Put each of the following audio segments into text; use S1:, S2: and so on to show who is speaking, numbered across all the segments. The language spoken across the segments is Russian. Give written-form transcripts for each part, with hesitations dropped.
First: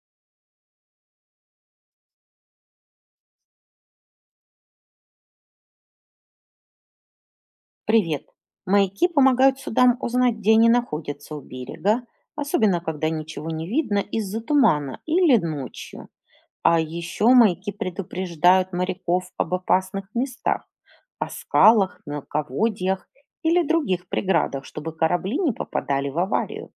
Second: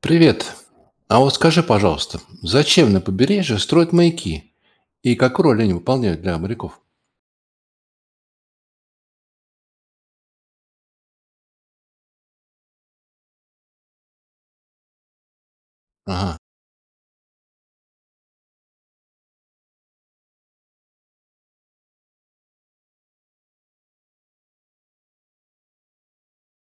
S1: Привет. А вот скажи, пожалуйста, зачем на побережье строят маяки и какую роль они выполняют для моряков?
S2: Привет. Маяки помогают судам узнать, где они находятся у берега, особенно когда ничего не видно из-за тумана или ночью.
S1: Ага,
S2: А еще маяки предупреждают моряков об опасных местах, о скалах, мелководьях или других преградах, чтобы корабли не попадали в аварию.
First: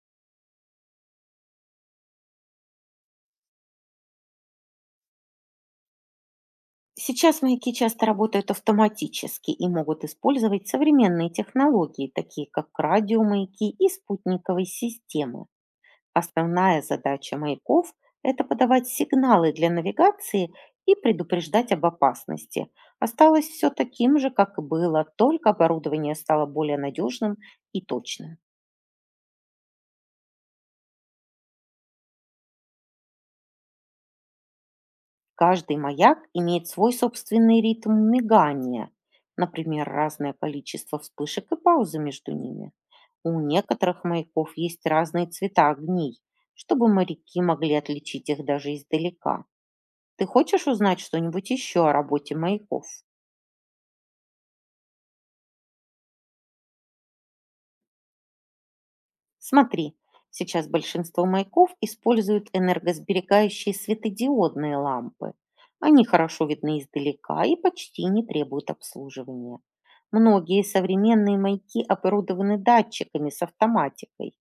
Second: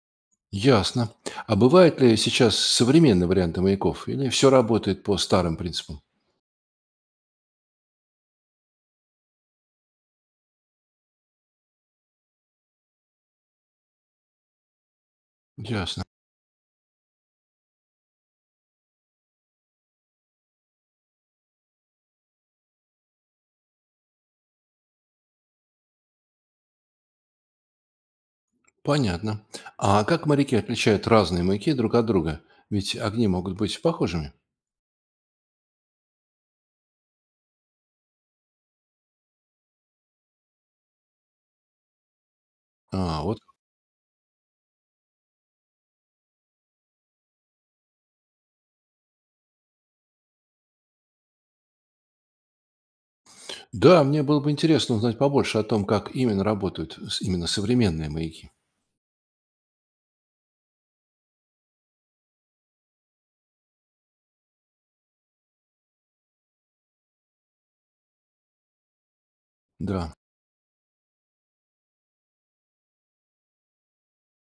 S1: ясно. А бывают ли сейчас современные варианты маяков или все работает по старым принципам?
S2: Сейчас маяки часто работают автоматически и могут использовать современные технологии, такие как радиомаяки и спутниковые системы.
S1: Ясно.
S2: Основная задача маяков – это подавать сигналы для навигации и предупреждать об опасности. Осталось все таким же, как и было, только оборудование стало более надежным и точным.
S1: Понятно. А как моряки отличают разные маяки друг от друга? Ведь огни могут быть похожими.
S2: Каждый маяк имеет свой собственный ритм мигания, например, разное количество вспышек и паузы между ними.
S1: А, вот.
S2: У некоторых маяков есть разные цвета огней, чтобы моряки могли отличить их даже издалека. Ты хочешь узнать что-нибудь еще о работе маяков?
S1: Да, мне было бы интересно узнать побольше о том, как именно работают именно современные маяки.
S2: Смотри, сейчас большинство маяков используют энергосберегающие светодиодные лампы. Они хорошо видны издалека и почти не требуют обслуживания.
S1: Да.
S2: Многие современные маяки оборудованы датчиками с автоматикой.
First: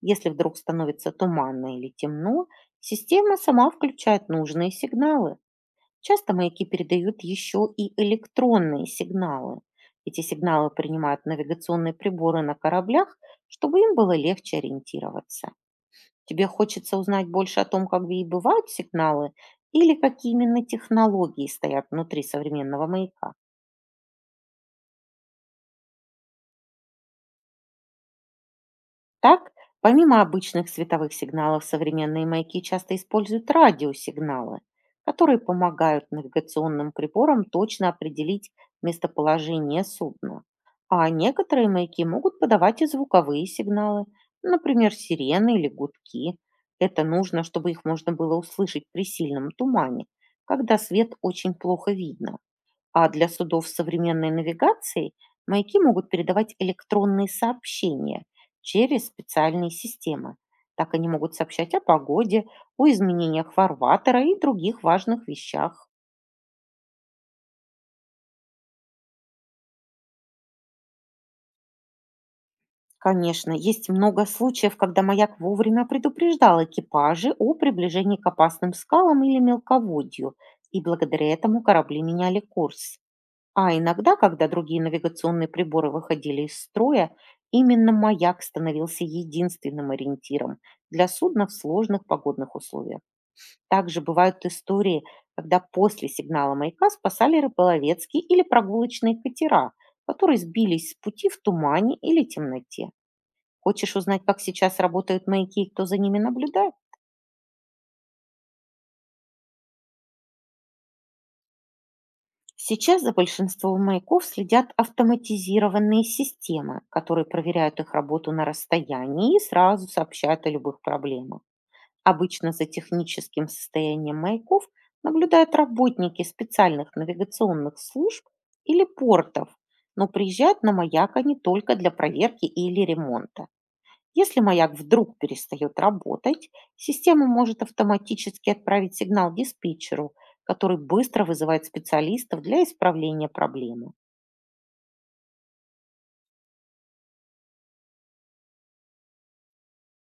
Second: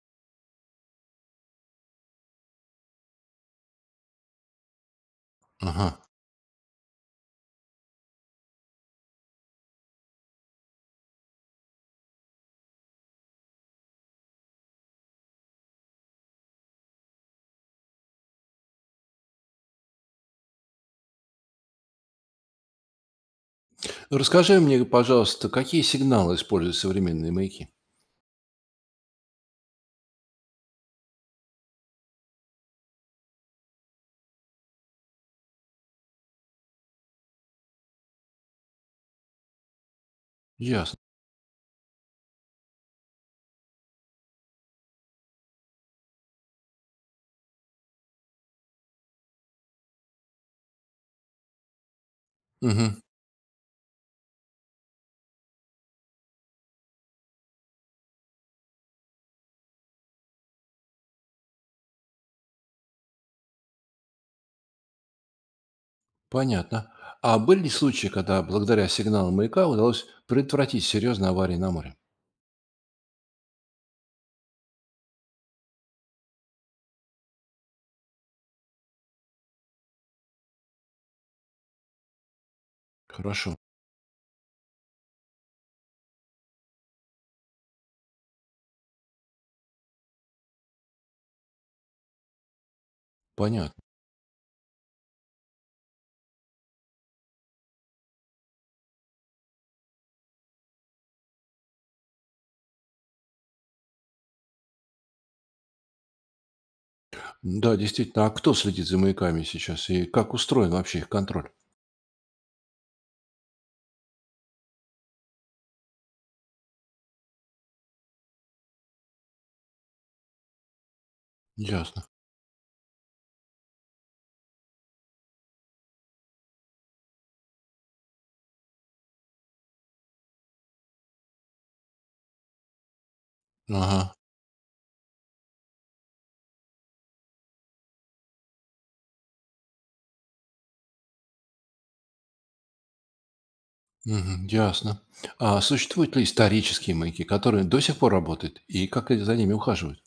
S2: Если вдруг становится туманно или темно, система сама включает нужные сигналы.
S1: Ага.
S2: Часто маяки передают еще и электронные сигналы. Эти сигналы принимают навигационные приборы на кораблях, чтобы им было легче ориентироваться. Тебе хочется узнать больше о том, как и бывают сигналы, или какие именно технологии стоят внутри современного маяка?
S1: Расскажи мне, пожалуйста, какие сигналы используют современные маяки?
S2: Так, помимо обычных световых сигналов, современные маяки часто используют радиосигналы, которые помогают навигационным приборам точно определить местоположение судна.
S1: Ясно.
S2: А некоторые маяки могут подавать и звуковые сигналы, например, сирены или гудки. Это нужно, чтобы их можно было услышать при сильном тумане, когда свет очень плохо видно.
S1: Мгм.
S2: А для судов современной навигации маяки могут передавать электронные сообщения через специальные системы. Так они могут сообщать о погоде, о изменениях фарватера и других важных вещах.
S1: Понятно. А были ли случаи, когда благодаря сигналам маяка удалось предотвратить серьезные аварии на море?
S2: Конечно, есть много случаев, когда маяк вовремя предупреждал экипажи о приближении к опасным скалам или мелководью, и благодаря этому корабли меняли курс.
S1: Хорошо.
S2: А иногда, когда другие навигационные приборы выходили из строя, именно маяк становился единственным ориентиром для судна в сложных погодных условиях.
S1: Понятно.
S2: Также бывают истории, когда после сигнала маяка спасали рыболовецкие или прогулочные катера, которые сбились с пути в тумане или темноте. Хочешь узнать, как сейчас работают маяки и кто за ними наблюдает?
S1: Да, действительно. А кто следит за маяками сейчас и как устроен вообще их контроль?
S2: Сейчас за большинством маяков следят автоматизированные системы, которые проверяют их работу на расстоянии и сразу сообщают о любых проблемах.
S1: Ясно.
S2: Обычно за техническим состоянием маяков наблюдают работники специальных навигационных служб или портов, но приезжают на маяк они только для проверки или ремонта.
S1: Ага.
S2: Если маяк вдруг перестает работать, система может автоматически отправить сигнал диспетчеру, который быстро вызывает специалистов для исправления проблемы.
S1: Мгм. Ясно. А существуют ли исторические маяки, которые до сих пор работают, и как за ними ухаживают?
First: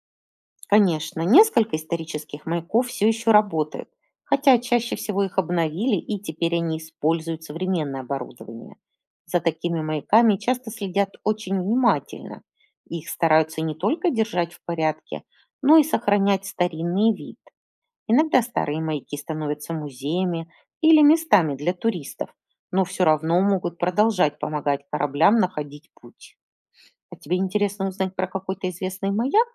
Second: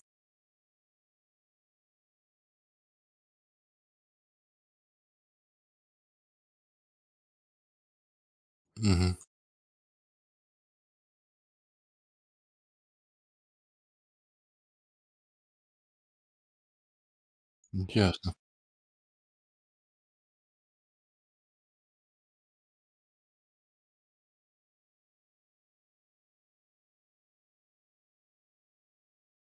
S2: Конечно, несколько исторических маяков все еще работают, хотя чаще всего их обновили и теперь они используют современное оборудование.
S1: Угу,
S2: За такими маяками часто следят очень внимательно. Их стараются не только держать в порядке, но и сохранять старинный вид.
S1: ясно.
S2: Иногда старые маяки становятся музеями или местами для туристов, но все равно могут продолжать помогать кораблям находить путь. А тебе интересно узнать про какой-то известный маяк?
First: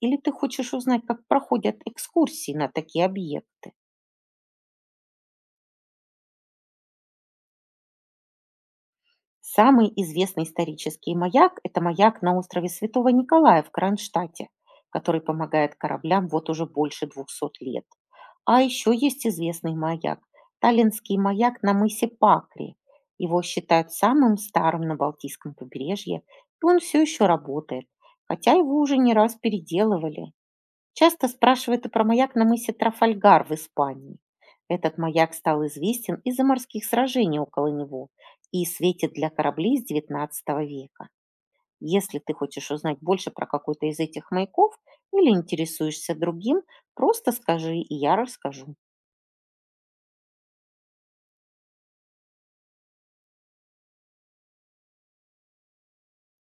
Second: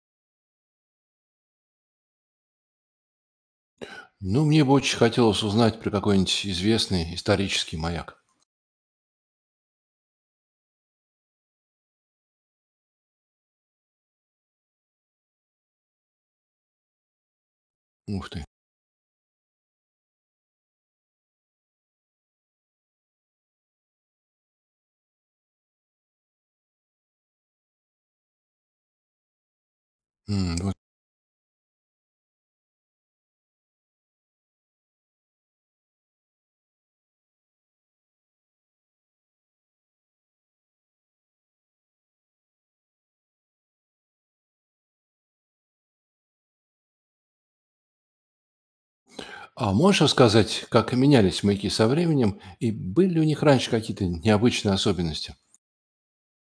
S2: Или ты хочешь узнать, как проходят экскурсии на такие объекты?
S1: Ну, мне бы очень хотелось узнать про какой-нибудь известный исторический маяк.
S2: Самый известный исторический маяк – это маяк на острове Святого Николая в Кронштадте, который помогает кораблям вот уже больше 200 лет.
S1: Ух ты.
S2: А еще есть известный маяк – Таллинский маяк на мысе Пакри. Его считают самым старым на Балтийском побережье, и он все еще работает, хотя его уже не раз переделывали.
S1: М, вот.
S2: Часто спрашивают и про маяк на мысе Трафальгар в Испании. Этот маяк стал известен из-за морских сражений около него и светит для кораблей с XIX века. Если ты хочешь узнать больше про какой-то из этих маяков или интересуешься другим, просто скажи, и я расскажу.
S1: А можешь рассказать, как менялись маяки со временем и были ли у них раньше какие-то необычные особенности?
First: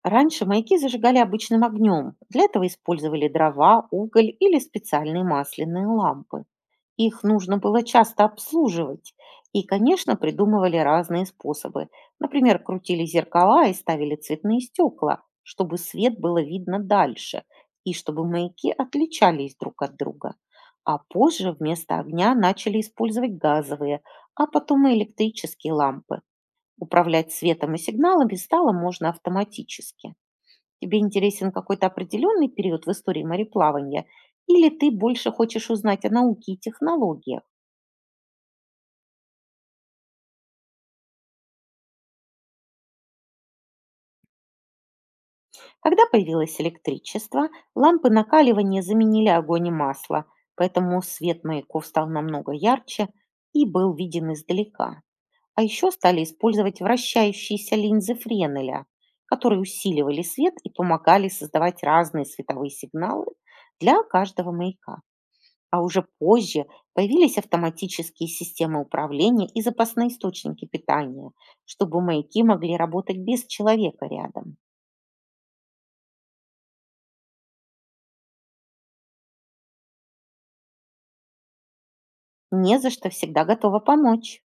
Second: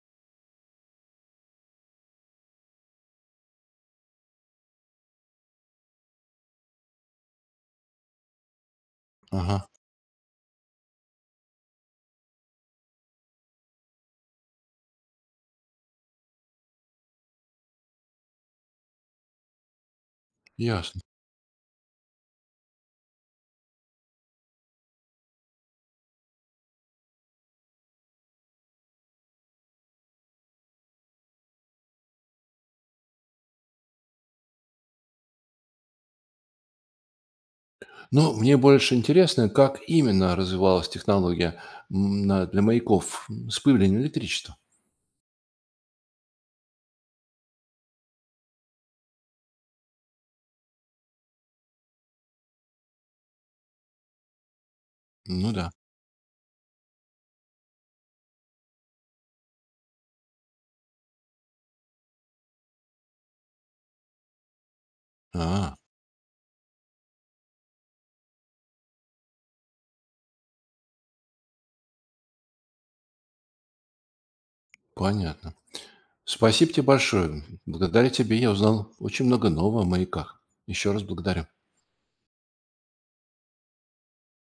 S2: Раньше маяки зажигали обычным огнем. Для этого использовали дрова, уголь или специальные масляные лампы. Их нужно было часто обслуживать.
S1: Ага,
S2: И, конечно, придумывали разные способы. Например, крутили зеркала и ставили цветные стекла, чтобы свет было видно дальше и чтобы маяки отличались друг от друга. А
S1: ясно.
S2: позже вместо огня начали использовать газовые, а потом и электрические лампы. Управлять светом и сигналами стало можно автоматически. Тебе интересен какой-то определенный период в истории мореплавания или ты больше хочешь узнать о науке и технологиях?
S1: Ну, мне больше интересно, как именно развивалась технология для маяков с появлением электричества.
S2: Когда появилось электричество, лампы накаливания заменили огонь и масло, поэтому свет маяков стал намного ярче и был виден издалека.
S1: Ну
S2: А
S1: да.
S2: еще стали использовать вращающиеся линзы Френеля, которые усиливали свет и помогали создавать разные световые сигналы для каждого маяка.
S1: А,
S2: А уже позже появились автоматические системы управления и запасные источники питания, чтобы маяки могли работать без человека рядом.
S1: понятно. Спасибо тебе большое. Благодаря тебе я узнал очень много нового о маяках. Еще раз благодарю.
S2: Не за что, всегда готова помочь.